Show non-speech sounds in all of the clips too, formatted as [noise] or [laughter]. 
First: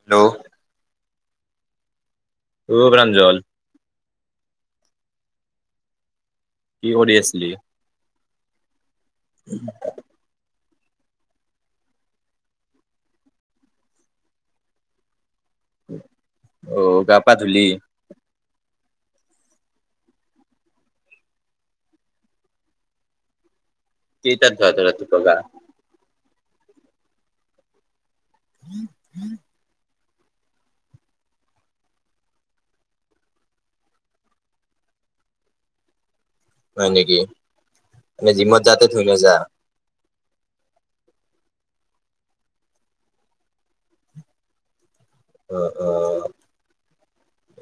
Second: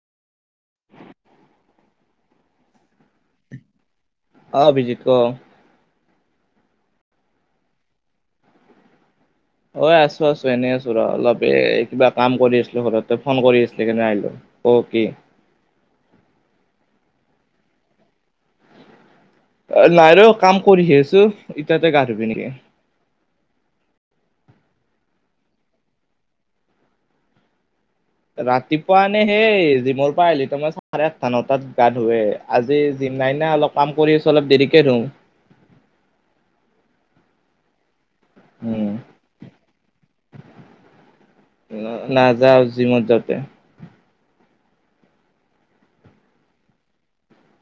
Hello অ প্ৰাঞ্জল অ অভিজিত ক কি কৰি আছিলি ঐ আছো আছো এনেই আছো অলপ এই কিবা কাম কৰি আছিলো ঘৰতে ফোন কৰি আছিল কেনে আহিলো অ কি। অ গা পা ধূলি। নাই ৰ কাম কৰিহি আছো ইতিয়াতে গা ধুবি নেকি? কেই তাত ধুও ৰাতিপুৱা তই গা। ৰাতিপুৱা এনে সেই জি মোৰ পাই আহলি তো মই চাৰে আঠটা নটাত গা ধৱে আজি জিম নাই না অলপ কাম কৰিছ অলপ দেৰিকে ধোওঁ। হয় নেকি, মে জিমত যাতে ধুই নযা। নাযাওঁ জিমত যাওঁতে। অ অ।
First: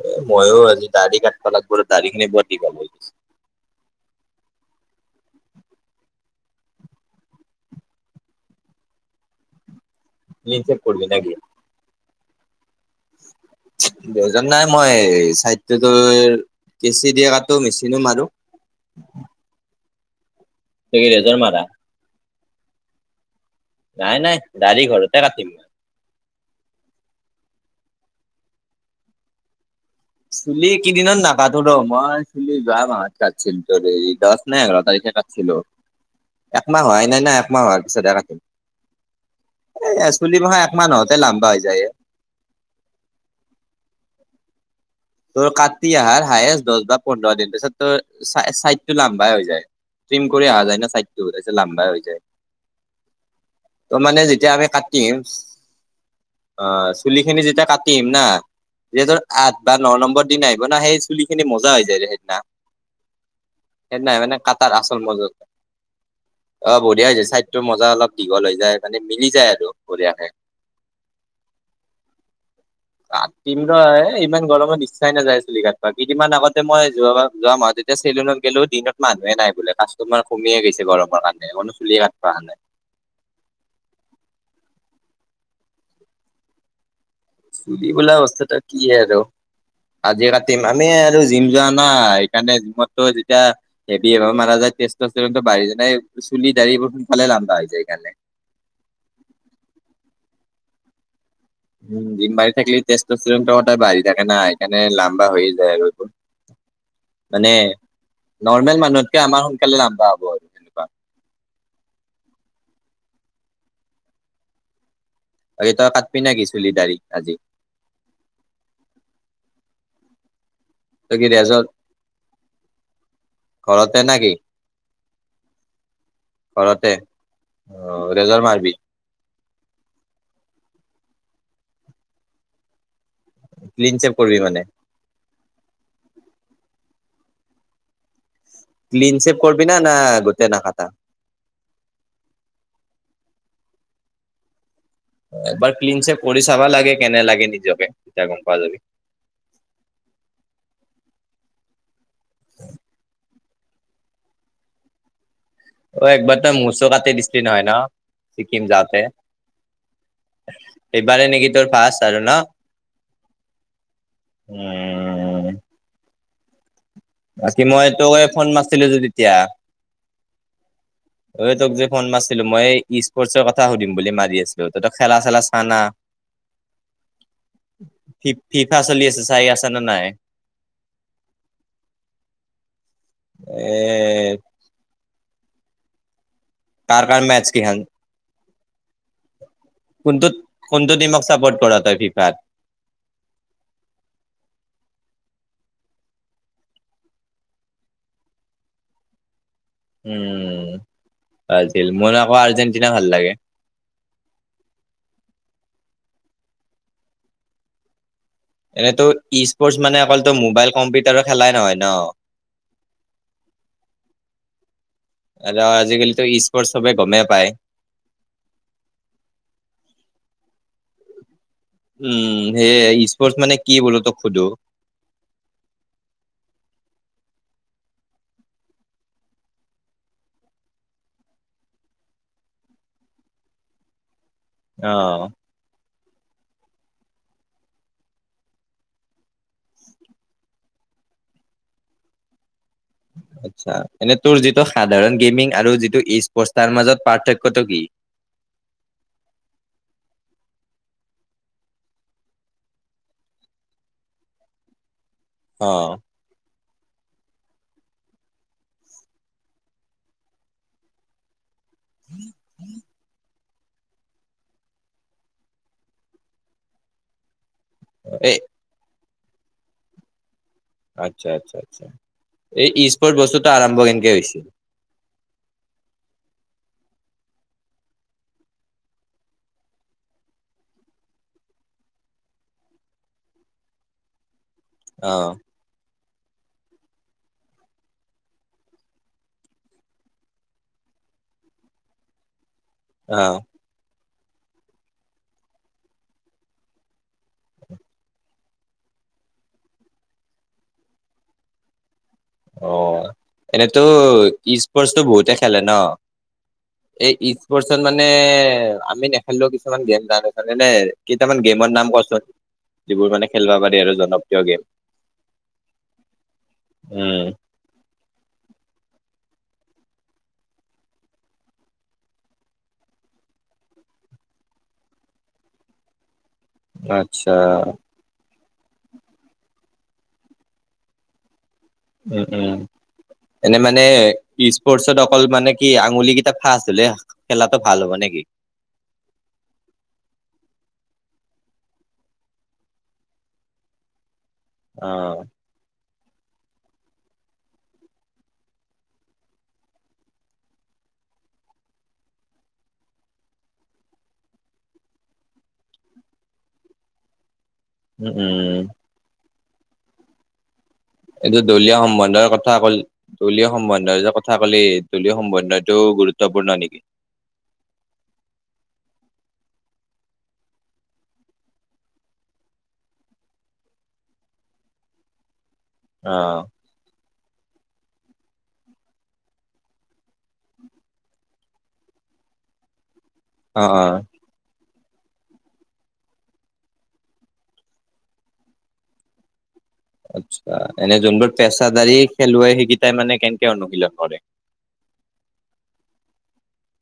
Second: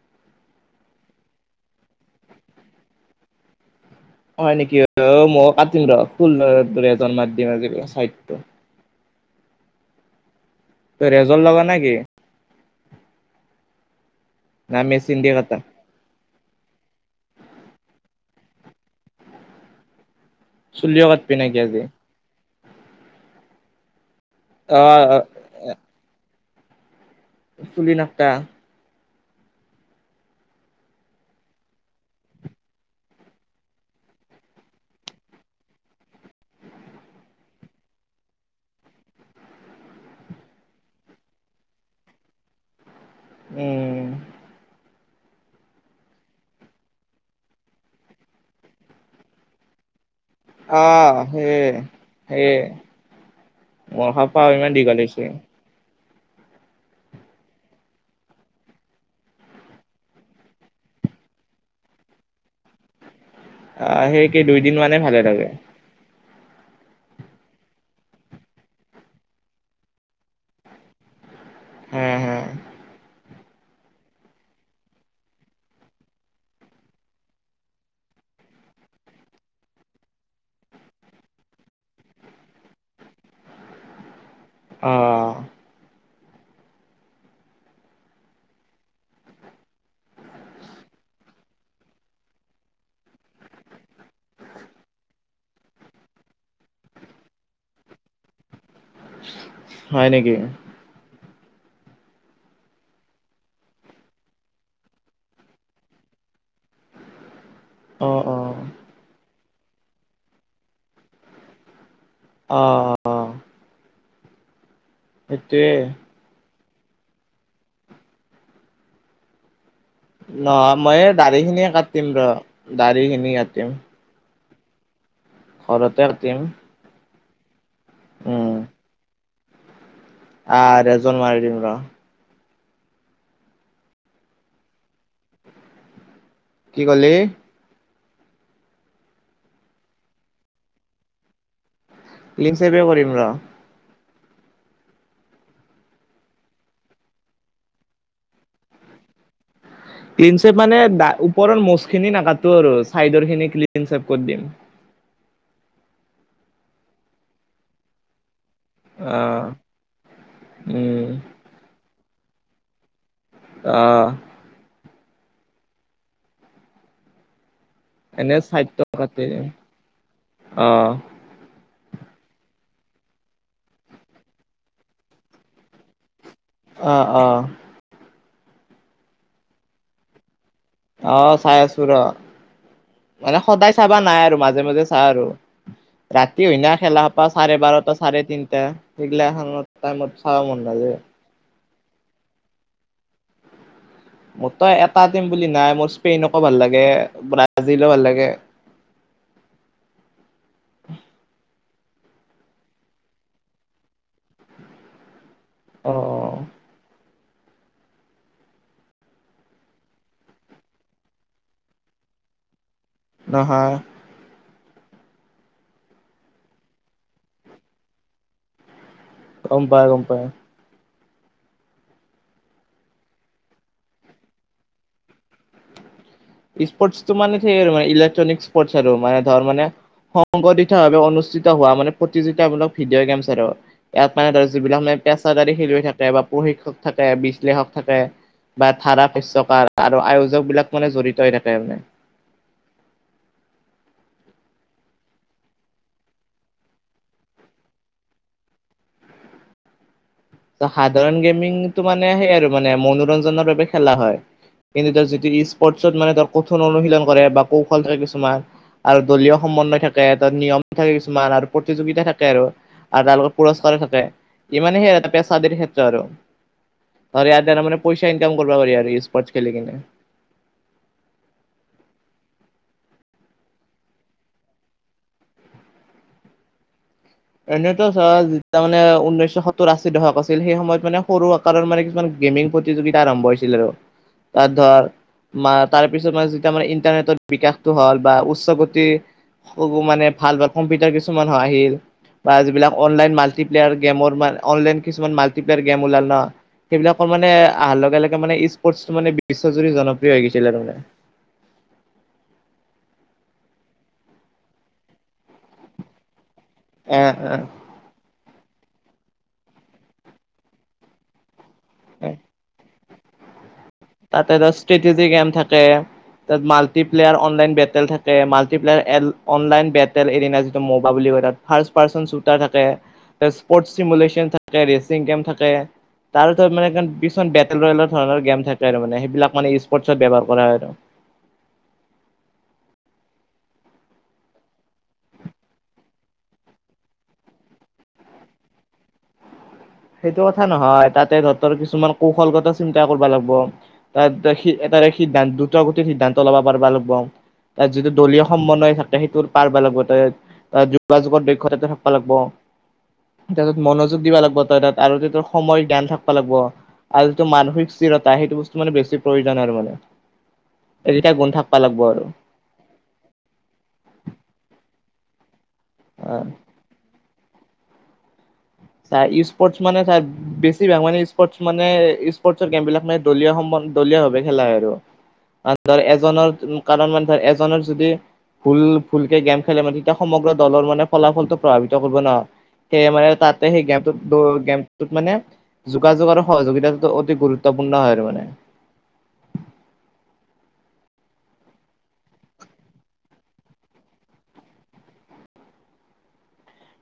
এ মইয়ো আজি দাঢ়ি কাটব লাগিব দাঢ়ী খিনি বৰ দীঘল হৈ গৈছে। হয় নেকি মই কাটিম ৰ ফুল এজন মম চটো। ক্লিন চেভ তই ৰেজল লগা নে কি। বজন নাই না মই মেচিন দি কাটা চাহিতটোৰ। কেঁচি দিয়ে কাটো মেচিনে মাৰো। তই চুলিও কি কাটবি লেজাৰ নেকি মাৰা আজি। নাই নাই অ দাড়ি ঘৰতে কাতিম। চুলি নাকটা। চুলি কেইদিনত নাকাতো ৰ মই চুলি যোৱা মাহত কাটছিল ত এই দহ নে এঘাৰ তাৰিখ। একমাহ হোৱাই নাই না একমাহ হোৱাৰ পিছত এ কা এ চুলি মাহা এক মাহতে লাম্বা হৈ যায়। উম। তোৰ কাটি আহাৰ হায়ষ্ট দহ বা পোন্ধৰ দিন পিছত তোৰ চাইডটো লাম্বাই হৈ যায়। তিম কৰি অহা যায় ন আহ চাইডটোই যে সেয়ে লাম্বাই হৈ যায়। সেয়ে ত' মানে বৰ্ষা পাও যেতিয়া আমি ইমান দীঘল কাটিম। হৈছে অ চুলি খিনি যেতিয়া কাটিম না যেতৰ আঠ। বা ন নম্বৰ দিনা আহিব না সেই চুলি খিনি মজা হৈ যায় সেইদিনা। সেই আহ নাই মানে কি কাটাৰ দুইদিন মানে আচল ভালে মজুত। থাকে। অ বঢ়িয়া হৈ যায় ছাইদটোৰ মজা অলপ দীঘল হৈ যায় মানে মিলি যায় আৰু বঢ়িয়াকে। [unintelligible] হ হ। কতিম ৰ ইমান। গৰমত ইচ্ছাই নাযায় চুলি কাটবা কেইদিনমান আগতে মই যোৱা যোৱা মাহত তেতিয়া চেলুনত গ'লোঁ দিনত মানুহে নাই। বোলে কাষ্টৰ মাৰ কমিয়ে গৈছে গৰমৰ কাৰণে কনো চুলিয়ে কাটব অহা নাই। [unintelligible] অ। চুৰি বোলা অৱস্থাটা কি হয় আৰু। আজি কাতিম আমি আৰু জিম যোৱা নাই সেইকাৰণে জিমতো যেতিয়া। হেবি মাৰ যায় তেষ্ট। বাৰি যানাই চুলি দা়ৰি বোৰ ফালে লান্দা হৈ যায় এই কানে হয় নেকি। উ ডিম বাই থাকিল তেষ্ট চ কত বাঢ়ি থাকে না সেই কানে লাম্বা হৈ যায় আৰু। মানে অ', অ'। নৰ্মেল মানুহতকে আমাৰ সোনকালে লাম্বা হ'ব আৰু তেনেকুৱা। আহ। অ তই কাটবি না কি চুলি দাড়ি আজি। নহ মই তই কি দাড়ি ৰেজত খিনিয়ে কাটিম ৰ দাড়ি খিনি কাটিম। ঘৰতে না কি ঘৰতে কাটিম। ঘৰতে অ ৰেজাৰ উম। মাৰবি আহ ৰেজৰ মাৰি দিম ৰ। ক্লিন চপ কৰিবি মানে। কি কলি ক্লিন চেপ কৰিবি না, না গোতেই না কাতা ক্লিম চেপে কৰিম ৰ। এবাৰ ক্লিন চেপ কৰি চাবা লাগে কেনে লাগে নিজকে তেতিয়া গম পোৱা যাবি। ক্লিন চেপ মানে ওপৰৰ মোচখিনি নাকাটো আৰু চাইডৰ খিনি ক্লিন চেপ কৰি দিম। অ একবাৰ তই মোচো কাটি দিছিলি নহয় ন? ছিকিম যাওঁতে অ'। উম, এইবাৰে নেকি তোৰ ফাষ্ট আৰু ন? অহ উম উম কি মই তোক এনে ফোন চাইড মাছিলো যে টকাতে তেতিয়া অ এই তোক যে ফোন মাৰছিলো মই ই স্পৰ্টছৰ কথা সুধিম বুলি মাৰি আছিলো তই তোৰ খেলা চেলা চাও না। আহ আহ ফি ফিফা চলি আছে চাই আছা নে নাই? অ চাই আছো ৰ মানে এ সদায় চাবা নাই আৰু মাজে মাজে চাওঁ আৰু ৰাতি হৈ না কাৰ খেলা কাৰ সোপা মেচ চাৰে কিখান বাৰটা চাৰে তিনিটা সেইগিলা খানৰ টাইমত কোনটোত চাবা মন কোনটো নাযায়। টিমক চাপৰ্ট কৰা তই ফিফাত মোৰ তো এটা টিম বুলি নাই মোৰ স্পেইনকো ভাল লাগে ব্ৰাজিলো ভাল লাগে। উম আছিল মই নাইকোৱা আৰ্জেণ্টিনা ভাল লাগে। অ এনেতো স্পৰ্টচ মানে অকলতো মোবাইল কম্পিউটাৰৰ খেলাই নহয় ন। নহয় আৰু আজিকালিতো ম্পৰ্ট চবে গমেই পায়। গম পায় গম পায় উম সেয়ে স্পৰ্টছ মানে কি বলো তোক সোধো? স্পৰ্টছটো মানে সেই আৰু ইলেকট্ৰনিক স্পৰ্টছ আৰু মানে ধৰ মানে সংঘটিত ভাৱে অনুষ্ঠিত হোৱা মানে প্ৰতিযোগিতামূলক ভিডিঅ' গেমচ আৰু ইয়াত মানে ধৰ যিবিলাক অ মানে পেছাদাৰী খেলুৱৈ থাকে বা প্ৰশিক্ষক থাকে বিশ্লেষক থাকে বা ধাৰা শস্য কাৰ আৰু আয়োজক বিলাক মানে জড়িত হৈ থাকে মানে। [unintelligible] আচ্ছা এনে তোৰ যিটো সাধাৰণ গেমিং আৰু যিটো স্পৰ্ট তাৰ মাজত পাৰ্থক্যটো কি? [inaudible] সাধাৰণ গেমিংটো মানে সেই আৰু মানে মনোৰঞ্জনৰ বাবে খেলা হয় কিন্তু যি অ স্পৰ্টচত মানে ধৰ কঠোৰ অনুশীলন কৰে বা কৌশল থাকে কিছুমান আৰু দলীয় সমন্বয় থাকে এ তাত নিয়ম থাকে কিছুমান আৰু প্ৰতিযোগিতা থাকে আৰু আৰু তাৰ লগত পুৰস্কাৰো থাকে, ইমানে সেয়া এটা ক্ষেত্ৰ আৰু ইয়াৰ দ্বাৰা মানে পইচা এই ইনকাম কৰিব পাৰি আৰু স্পৰ্টচ খেলিকিনে। আচ্ছা আচ্ছা আচ্ছা এই স্পৰ্ট বস্তুত আৰম্ভ কেনকে হৈছে? [inaudible] এনেইতো চোৱা মানে উনৈশ সত্তৰ আশী দশক আছিল সেই সময়ত মানে সৰু আকাৰৰ মানে কিছুমান গেমিং প্ৰতিযোগিতা আৰম্ভ হৈছিল আৰু তাত ধৰ অ মা তাৰ তাৰপিছত মানে যেতিয়া আমাৰ ইন্টাৰনেটৰ বিকাশটো হল বা উচ্চ গতিৰ মানে ভাল ভাল কম্পিউটাৰ কিছুমান হয় আহিল বা যিবিলাক অনলাইন অ মাল্টিপ্লেয়াৰ গেমলাইনৰ কিছুমান মাল্টিপ্লেয়াৰ গেম ওলাল ন। সেইবিলাকৰ মানে অহাৰ লগে লগে মানে স্পৰ্টটো মানে বিশ্বজুৰি জনপ্ৰিয় হৈ গৈছিলে তাৰ মানে। [inaudible] অ এনেতো ই স্পৰ্টচটো বহুতে খেলে ন? এই এ স্পৰ্টচত মানে আমি নেখেলিলেও কিছুমান গেমে তাত আছে নে কেইটা মানে [unintelligible] গেমত নাম এ এ কোৱাচোন যিবোৰ মানে খেলিব পাৰে। তাতে ষ্ট্ৰেটেজি গেম থাকে তাত মাল্টিপ্লেয়াৰ উম অনলাইন বেটেল থাকে। [unintelligible] মাল্টিপ্লয়াৰ এন অনলাইন বেটেল এই দিনা যিটো ম'বাইল বুলি কয় তাত ফাৰ্ষ পাৰ্চেন্টে চুৰটা থাকে। স্পৰ্ট চিমুলেশচন থাকে ৰেচিং গেম থাকে। তাৰ পিছত মানে আচ্ছা বেটেলৰ ধৰণৰ গেম থাকে। মানে সেইবিলাক মানে স্পৰ্টচ ব্যৱহাৰ কৰা হয় আৰু। উম উম। এনে মানে স্পৰ্টচত অকল মানে কি আঙুলি কেইটা ফাখ আছিলে খেলাব ভাল হ'ব নে। [unintelligible] কি। সেইটো কথা নহয় তাতে সিহঁতৰ কিছুমান কৌশলগত চিন্তা কৰিব লাগিব তাত। এটা সি এটা অ সিদ্ধান্ত দুটা গোটেই সিদ্ধান্ত ল'ব পাৰিবা লাগিব। তাত যিটো দলীয় সমন্বয় থাকে সেইটো পাৰব লাগিব। যোগাযোগত দক্ষতা থাকিবা লাগব। তাৰ পিছত মনোযোগ দিবা লাগিব। আৰু যিটো সময়ৰ জ্ঞান থাকিব লাগিব। আৰু যিটো মানসিক উম স্থিৰতা সেইটো উম বস্তু মানে বেছি প্ৰয়োজন। জ্ঞানৰ মানে। এইকেইটা গুণ এইটো থাকিব দলীয় লাগিব আৰু সম্বন্ধৰ কথা কলি, দলীয় সম্বন্ধৰ যে কথা কলি দলীয় সম্বন্ধত। এটো গুৰুত্বপূৰ্ণ নেকি। তাৰ স্পৰ্টচ মানে তাৰ বেছিভাগ মানে স্পৰ্টচ মানে স্পৰ্টচৰ গেম বিলাক মানে দলীয় সম্বন্ধ। [unintelligible] দলিয় ভাৱে খেলা হয় আৰু। [inaudible] ধৰ অ এজনৰ কাৰণ মানে ধৰ এজনৰ যদি। ফুল ফুলকে গেম খেলে মানে তেতিয়া সমগ্ৰ দলৰ মানে ফলাফলটো প্ৰভাৱিত কৰিব ন। সেই মানে তাতে অ সেই অ গেমটো দল গেম। মানে যোগাযোগ আৰু সহযোগিতাটো অতি গুৰুত্বপূৰ্ণ হয় আৰু মানে। [inaudible] আচ্ছা এনে যোনবোৰ পেছাদাৰী খেলুৱৈ সেইকেইটাই মানে কেনেকে অনুশীলন কৰে। [inaudible]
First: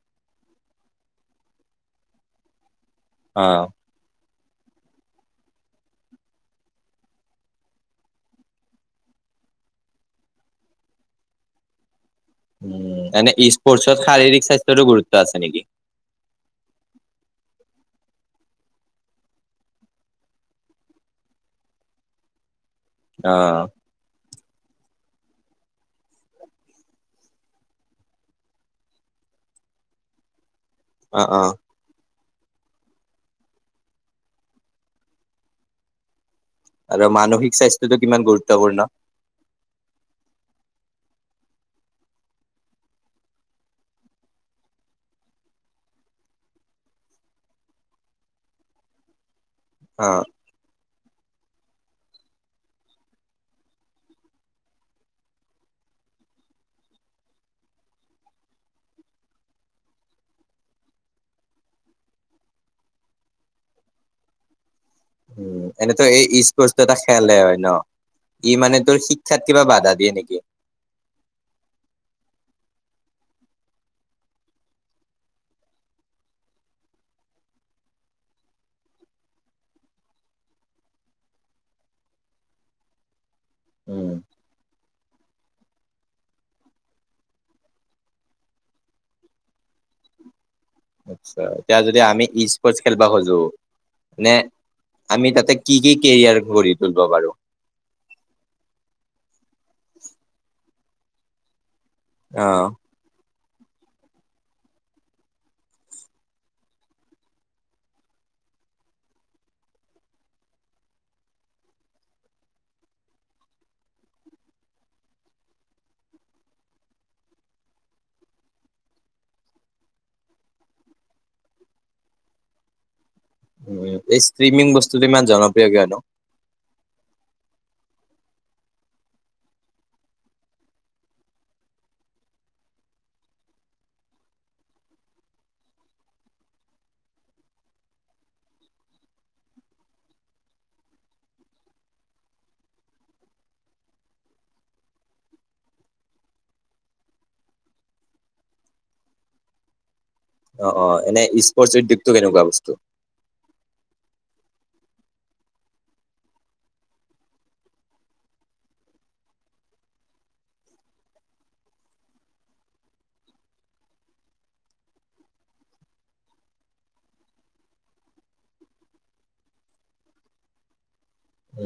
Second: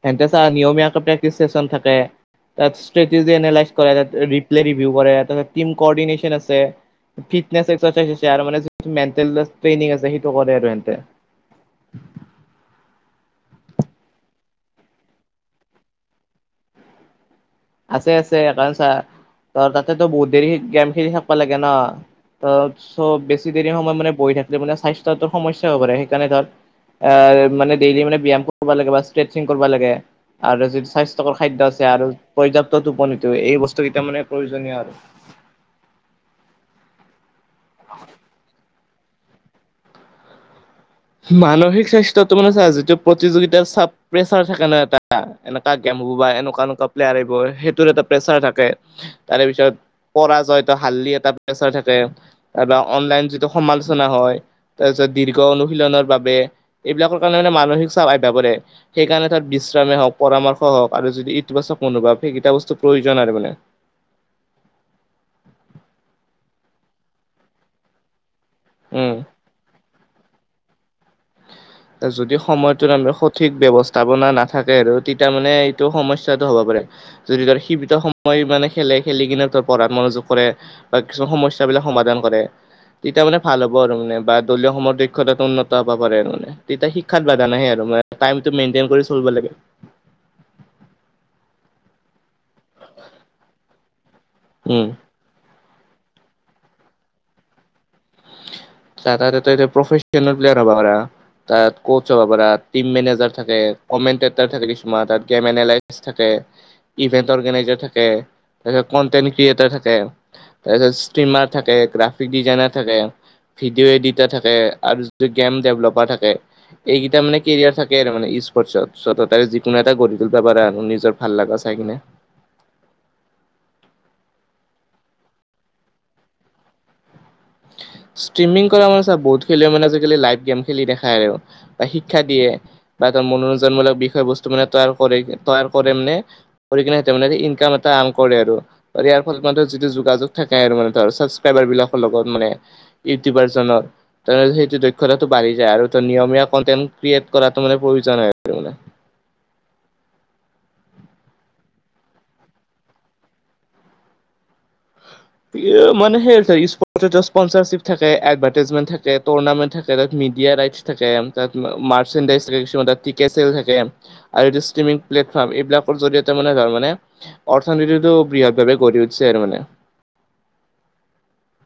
সিহঁতে ছা নিয়মীয় প্ৰেক্টিচ চেন থাকে। তাত ষ্ট্ৰেটিজেন অ এনালাইজ কৰে। প্লে ৰিভিউ কৰে তাতে টিম কৰ্ডিনেশ্যন আছে। ফিটনেছ এক্সাইজ আছে আৰু মানে মেল ট্ৰেইলাৰ আছে সেইটো কৰে আৰু হেন্তে। [inaudible] উম এনে ইস্পৰ্টচত শাৰীৰিক স্বাস্থ্যৰো গুৰুত্ব আছে নেকি। আছে আছে একানচা। [unintelligible] ত তাতেতো বহুত দেৰি গেম খেলি থাকিবা লাগে ন ত। চ'ব বেছি অ', দেৰি সময় মানে বহি থাকিলে মানে স্বাস্থ্যত টো সমস্যা হ'ব পাৰে সেইকাৰণে তাত। আহ মানে ডেইলি মানে ব্যায়াম কৰিব লাগে বা ষ্ট্ৰেচিং কৰিব লাগে। আৰু যিটো স্বাস্থ্যকৰ অ', খাদ্য আছে আৰু। পৰ্যাপ্তত টোপনীতো এই বস্তুকেইটা মানে প্ৰয়োজনীয় আৰু। আৰু মানসিক স্বাস্থ্যটো কিমান গুৰুত্বপূৰ্ণ। মানসিক স্বাস্থ্যয়তটো মানে চা‌ যিটো প্ৰতিযোগিতাত চাপ প্ৰেচাৰ থাকে ন এটা এনেকা জ্ঞান। মোৰ বা এনেকুৱ এনেকুৱা প্লেয়াৰ আহিব সেইটোৰ এটা প্ৰেচাৰ থাকে। তাৰে পিছত অ'। পৰাজয়ত হাল্দি এ। তাত থাকে তাৰ পৰা অনলাইন যিটো সমালোচনা হয় তাৰপিছত দীৰ্ঘ অনু। শিলনৰ বাবে এইবিলাকৰ কাৰণে মানসিক চাপ আহি পৰে সেইকাৰণে তাত বিশ্ৰামেই হওঁক পৰামৰ্শ। আৰু যদি ইতিবাচক মনোভাৱ সেইকেইটা বস্তু প্ৰয়োজন আৰু মানে। উম এনেতো এই ইস্পৰ্ট এটা খেলেই হয় ন। ই মানে তোৰ উম শিক্ষাত কিবা বাধা দিয়ে নেকি। যদি সময়ত আমাৰ সঠিক ব্যৱস্থাপনা নাথাকে, আৰু তেতিয়া মানে এইটো সমস্যা হ'ব পাৰে। যদি তাৰ সীমিত সময় মানে খেলে খেলি কিনে, ত পঢ়াত মনোযোগ কৰে বা কিছুমান সমস্যা। এইবিলাক সমাধান কৰে তেতিয়া মানে ভাল হ'ব আৰু উম। মানে বা দলীয় সমূহৰ দক্ষতাটো উন্নত হ'ব পাৰে আৰু মানে। তেতিয়া শিক্ষাত বাধা নাহে আৰু মানে টাইমটো মেইনতেইন কৰি চলিব লাগে। আচ্ছা। এতিয়া যদি আমি ই স্পৰ্টচ খেলিব খোজোঁ। নে উম, আমি তাতে কি কি কেৰিয়াৰ ঘৰি তুলিব বাৰু। চা তা এতিয়া তা এতিয়া প্ৰফেশ্যনেল যাব পাৰা। তাত কোচ হব পাৰা, অ'। Team manager. থাকে। কমেনতেটাৰ থাকে কিছুমান তাত, গেম এনেলাইছ থাকে, ইভেন্টৰ অৰ্গেনাইজাৰ থাকে। তাৰপিছত কণ্টেন্ট ক্ৰিয়েটাৰ থাকে, তাৰপিছত স্ত্ৰীমাৰ থাকে, গ্ৰাফিক ডিজাইনাৰ থাকে, ভিডিঅ' এডিটাৰ থাকে আৰু য গেম ডেভলপাৰ থাকে। এইকেইটা মানে কেৰিয়াৰ থাকে আৰু মানে ই স্পৰ্টচত। চত এটাই যিকোনো এটা গঢ়ি তুলিব পাৰে আৰু নিজৰ ভাল লগা চাই কিনে। এই ষ্ট্ৰিমিং বস্তুটো ইমান জনপ্ৰিয় কিয়নো? [inaudible] স্ত্ৰীমিং কৰা মানে চা। বহুত খেলুৱৈ মানে আজিকালি লাইভ গেম খেলি দেখায় আৰু বা শিক্ষা দিয়ে বা মনোৰঞ্জন মূলক বিষয় বস্তু মানে তৈয়াৰ কৰি তৈয়াৰ কৰে মানে কৰি কিনে তেম্পেৰেৰি ইনকাম এটা কৰে আৰু। ইয়াৰ ফলত মান যিটো যোগাযোগ থাকে আৰু মানে তাৰ ছাবচক্ৰাইবাৰ বিলাকৰ লগত। মানে ইউটিউবাৰ জনৰ। সেইটো দক্ষতাটো বাঢ়ি যায় আৰু তই নিয়মীয়া কনটেণ্ট ক্ৰিয়েট কৰাটো মানে প্ৰয়োজন হয় আছিল মানে। অ অ এনে স্পৰ্টচ দিপটো কেনেকুৱা বস্তু? মানে সে স্পট ত ইছপঞ্চাৰচিভ থাকে, এদভাৰটাইজেমেণ্ট থাকে, তুৰ্ণামেন্ত থাকে। তাত ইণ্ডিয়া ৰাইছ থাকে। তাঁত মাৰসান্দাইছ কিছুমান টিকেট চেল থাকে আৰু ষ্ট্ৰিমিং প্লেট। এইবিলাকৰ জৰিয়তে মানে ধৰ মানে অৰ্থনীতিটো বৃহৎ ভাৱে গঢ়ি উঠিছে আৰু মানে।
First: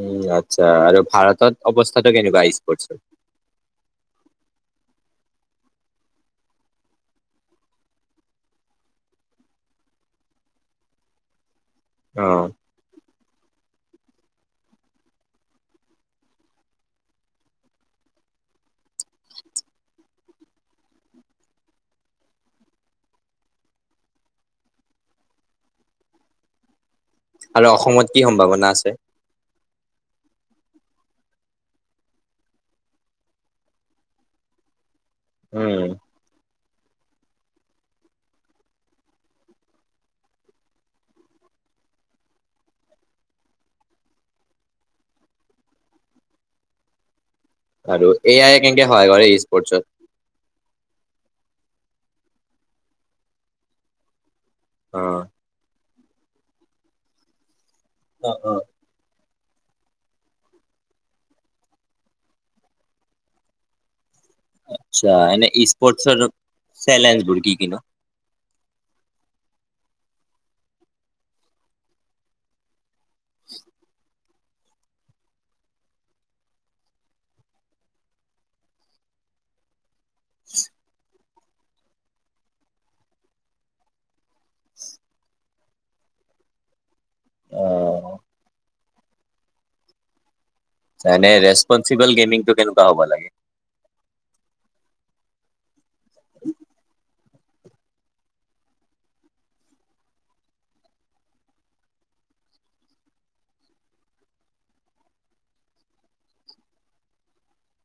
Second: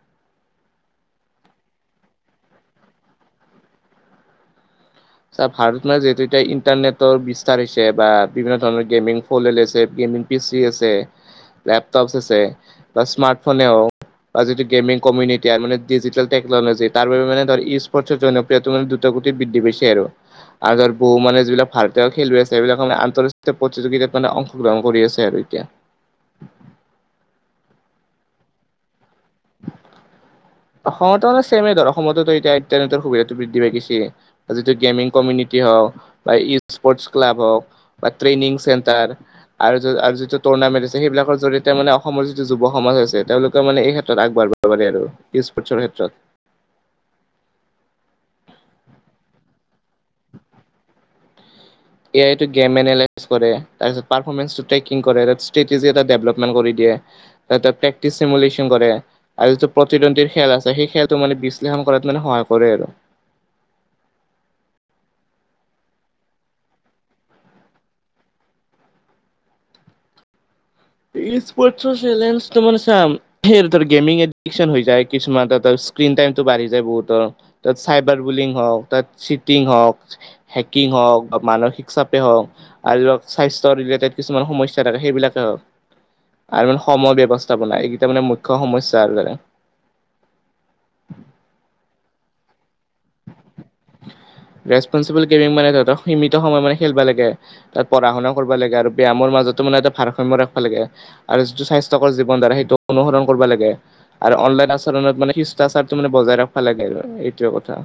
উম আচ্ছা আৰু ভাৰতত অৱস্থাটো কেনেকোৱা স্পৰ্টছৰ। চা ভাৰতত না যিহেতু এতিয়া ইন্টাৰনেটৰ বিস্তাৰ হৈছে বা বিভিন্ন ধৰণৰ গেমিং ফন ওলাইছে। পিচি আছে, লেপটপচ আছে অ', বা স্মাৰ্ট ফোনে হওক। বা যিটো গেমিং কমিনিটিয়ে মানে ডিজিটেল টেকনলজি। তাৰ বাবে মানে ধৰ ই স্পৰ্টছৰ জনপ্ৰিয়টো মানে দূত গতিত বৃদ্ধি পাইছে আৰু। আৰু ধৰ বহু মানে যিবিলাক ভাৰতীয় খেলুৱৈ আছে এইবিলাক মানে আন্তঃৰাষ্ট্ৰীয় প্ৰতিযোগিতাত মানে অংশগ্ৰহণ কৰি আছে আৰু এতিয়া। আৰু অসমত কি সম্ভাৱনা আছে? অসমতো মানে ছেমে ধৰ। অসমতো এতিয়া ইনটানেতৰ সুবিধাটো বৃদ্ধি পাই গৈছে। যিটো গেমিং কমিনিতি হ উম, বা ই স্পৰ্টচ ক্লাব হওক বা ট্ৰেইনিং চেণ্টাৰ আৰু যত আৰু যিটো টুৰ্নামেন্ট আছে সেইবিলাকৰ জৰিয়তে এতিয়া মানে অসমৰ যিটো যুৱ সমাজ হৈছে, তেওঁলোকে মানে এই ক্ষেত্ৰত আগবাঢ়িব পাৰি আৰু ই স্পৰটছৰ ক্ষেত্ৰত। আৰু এ আই কেনেকে সহায় কৰে ই স্পৰ্টচত? এ আই এইটো গেম এনেলাইচ কৰে। তাৰপিছত পাৰফমেন্স দুটাই কিং অ'। কৰে। ষ্টেতিজে দেভলপমেণ্ট কৰি দিয়ে। তাঁত প্ৰক্টিছ অ', অ'। সেমুলেচন কৰে। আৰু যিটো প্ৰতিদ্বন্দ্বীৰ খেল আছে, সেই খেলটো মানে বিশ্লেষণ কৰাত মানে সহায় কৰে আৰু। আচ্ছা এনে ই স্পৰ্টছৰ চেলে ভকি কি ন। ৰীলছ ৱাটচৰ চেলেঞ্জ কিমান চাম। সেই দুটাত গেমিং এডিক চন হৈ যায়। কিছুমান তাত স্ক্ৰীণ টাইমটো বাঢ়ি যায় বহুত। তাত চাইবাৰ বুলিং হওক, তাত চিটিং হওক, হেকিং হওক, মানসিক চাপে হওক আৰু ধক স্বাস্থ্যৰ ৰিলেটেড কিছুমান সমস্যা থাকে সেইবিলাকে হওক। আৰু মানে সময় ব্যৱস্থাপনা এইকেইটা অ', মানে মুখ্য সমস্যা আৰু যেনে। যেনে ৰেচপনচিবল গেমিং টো কেনেকুৱা হ'ব লাগে? ৰেচপনচিবল গেমিং মানে তহতক সীমিত সময় মানে খেলিব লাগে। তাত পঢ়া শুনাও কৰিব লাগে আৰু ব্যায়ামৰ মাজতো মানে এটা ভাৰসাম্য ৰাখব লাগে আৰু যিটো স্বাস্থ্যকৰ জীৱন সেইটো অনুসৰণ কৰিব লাগে আৰু অনলাইন আচৰণত মানে শিষ্টাচাৰটো মানে বজাই ৰাখবা লাগে আৰু সেইটোৱে কথা।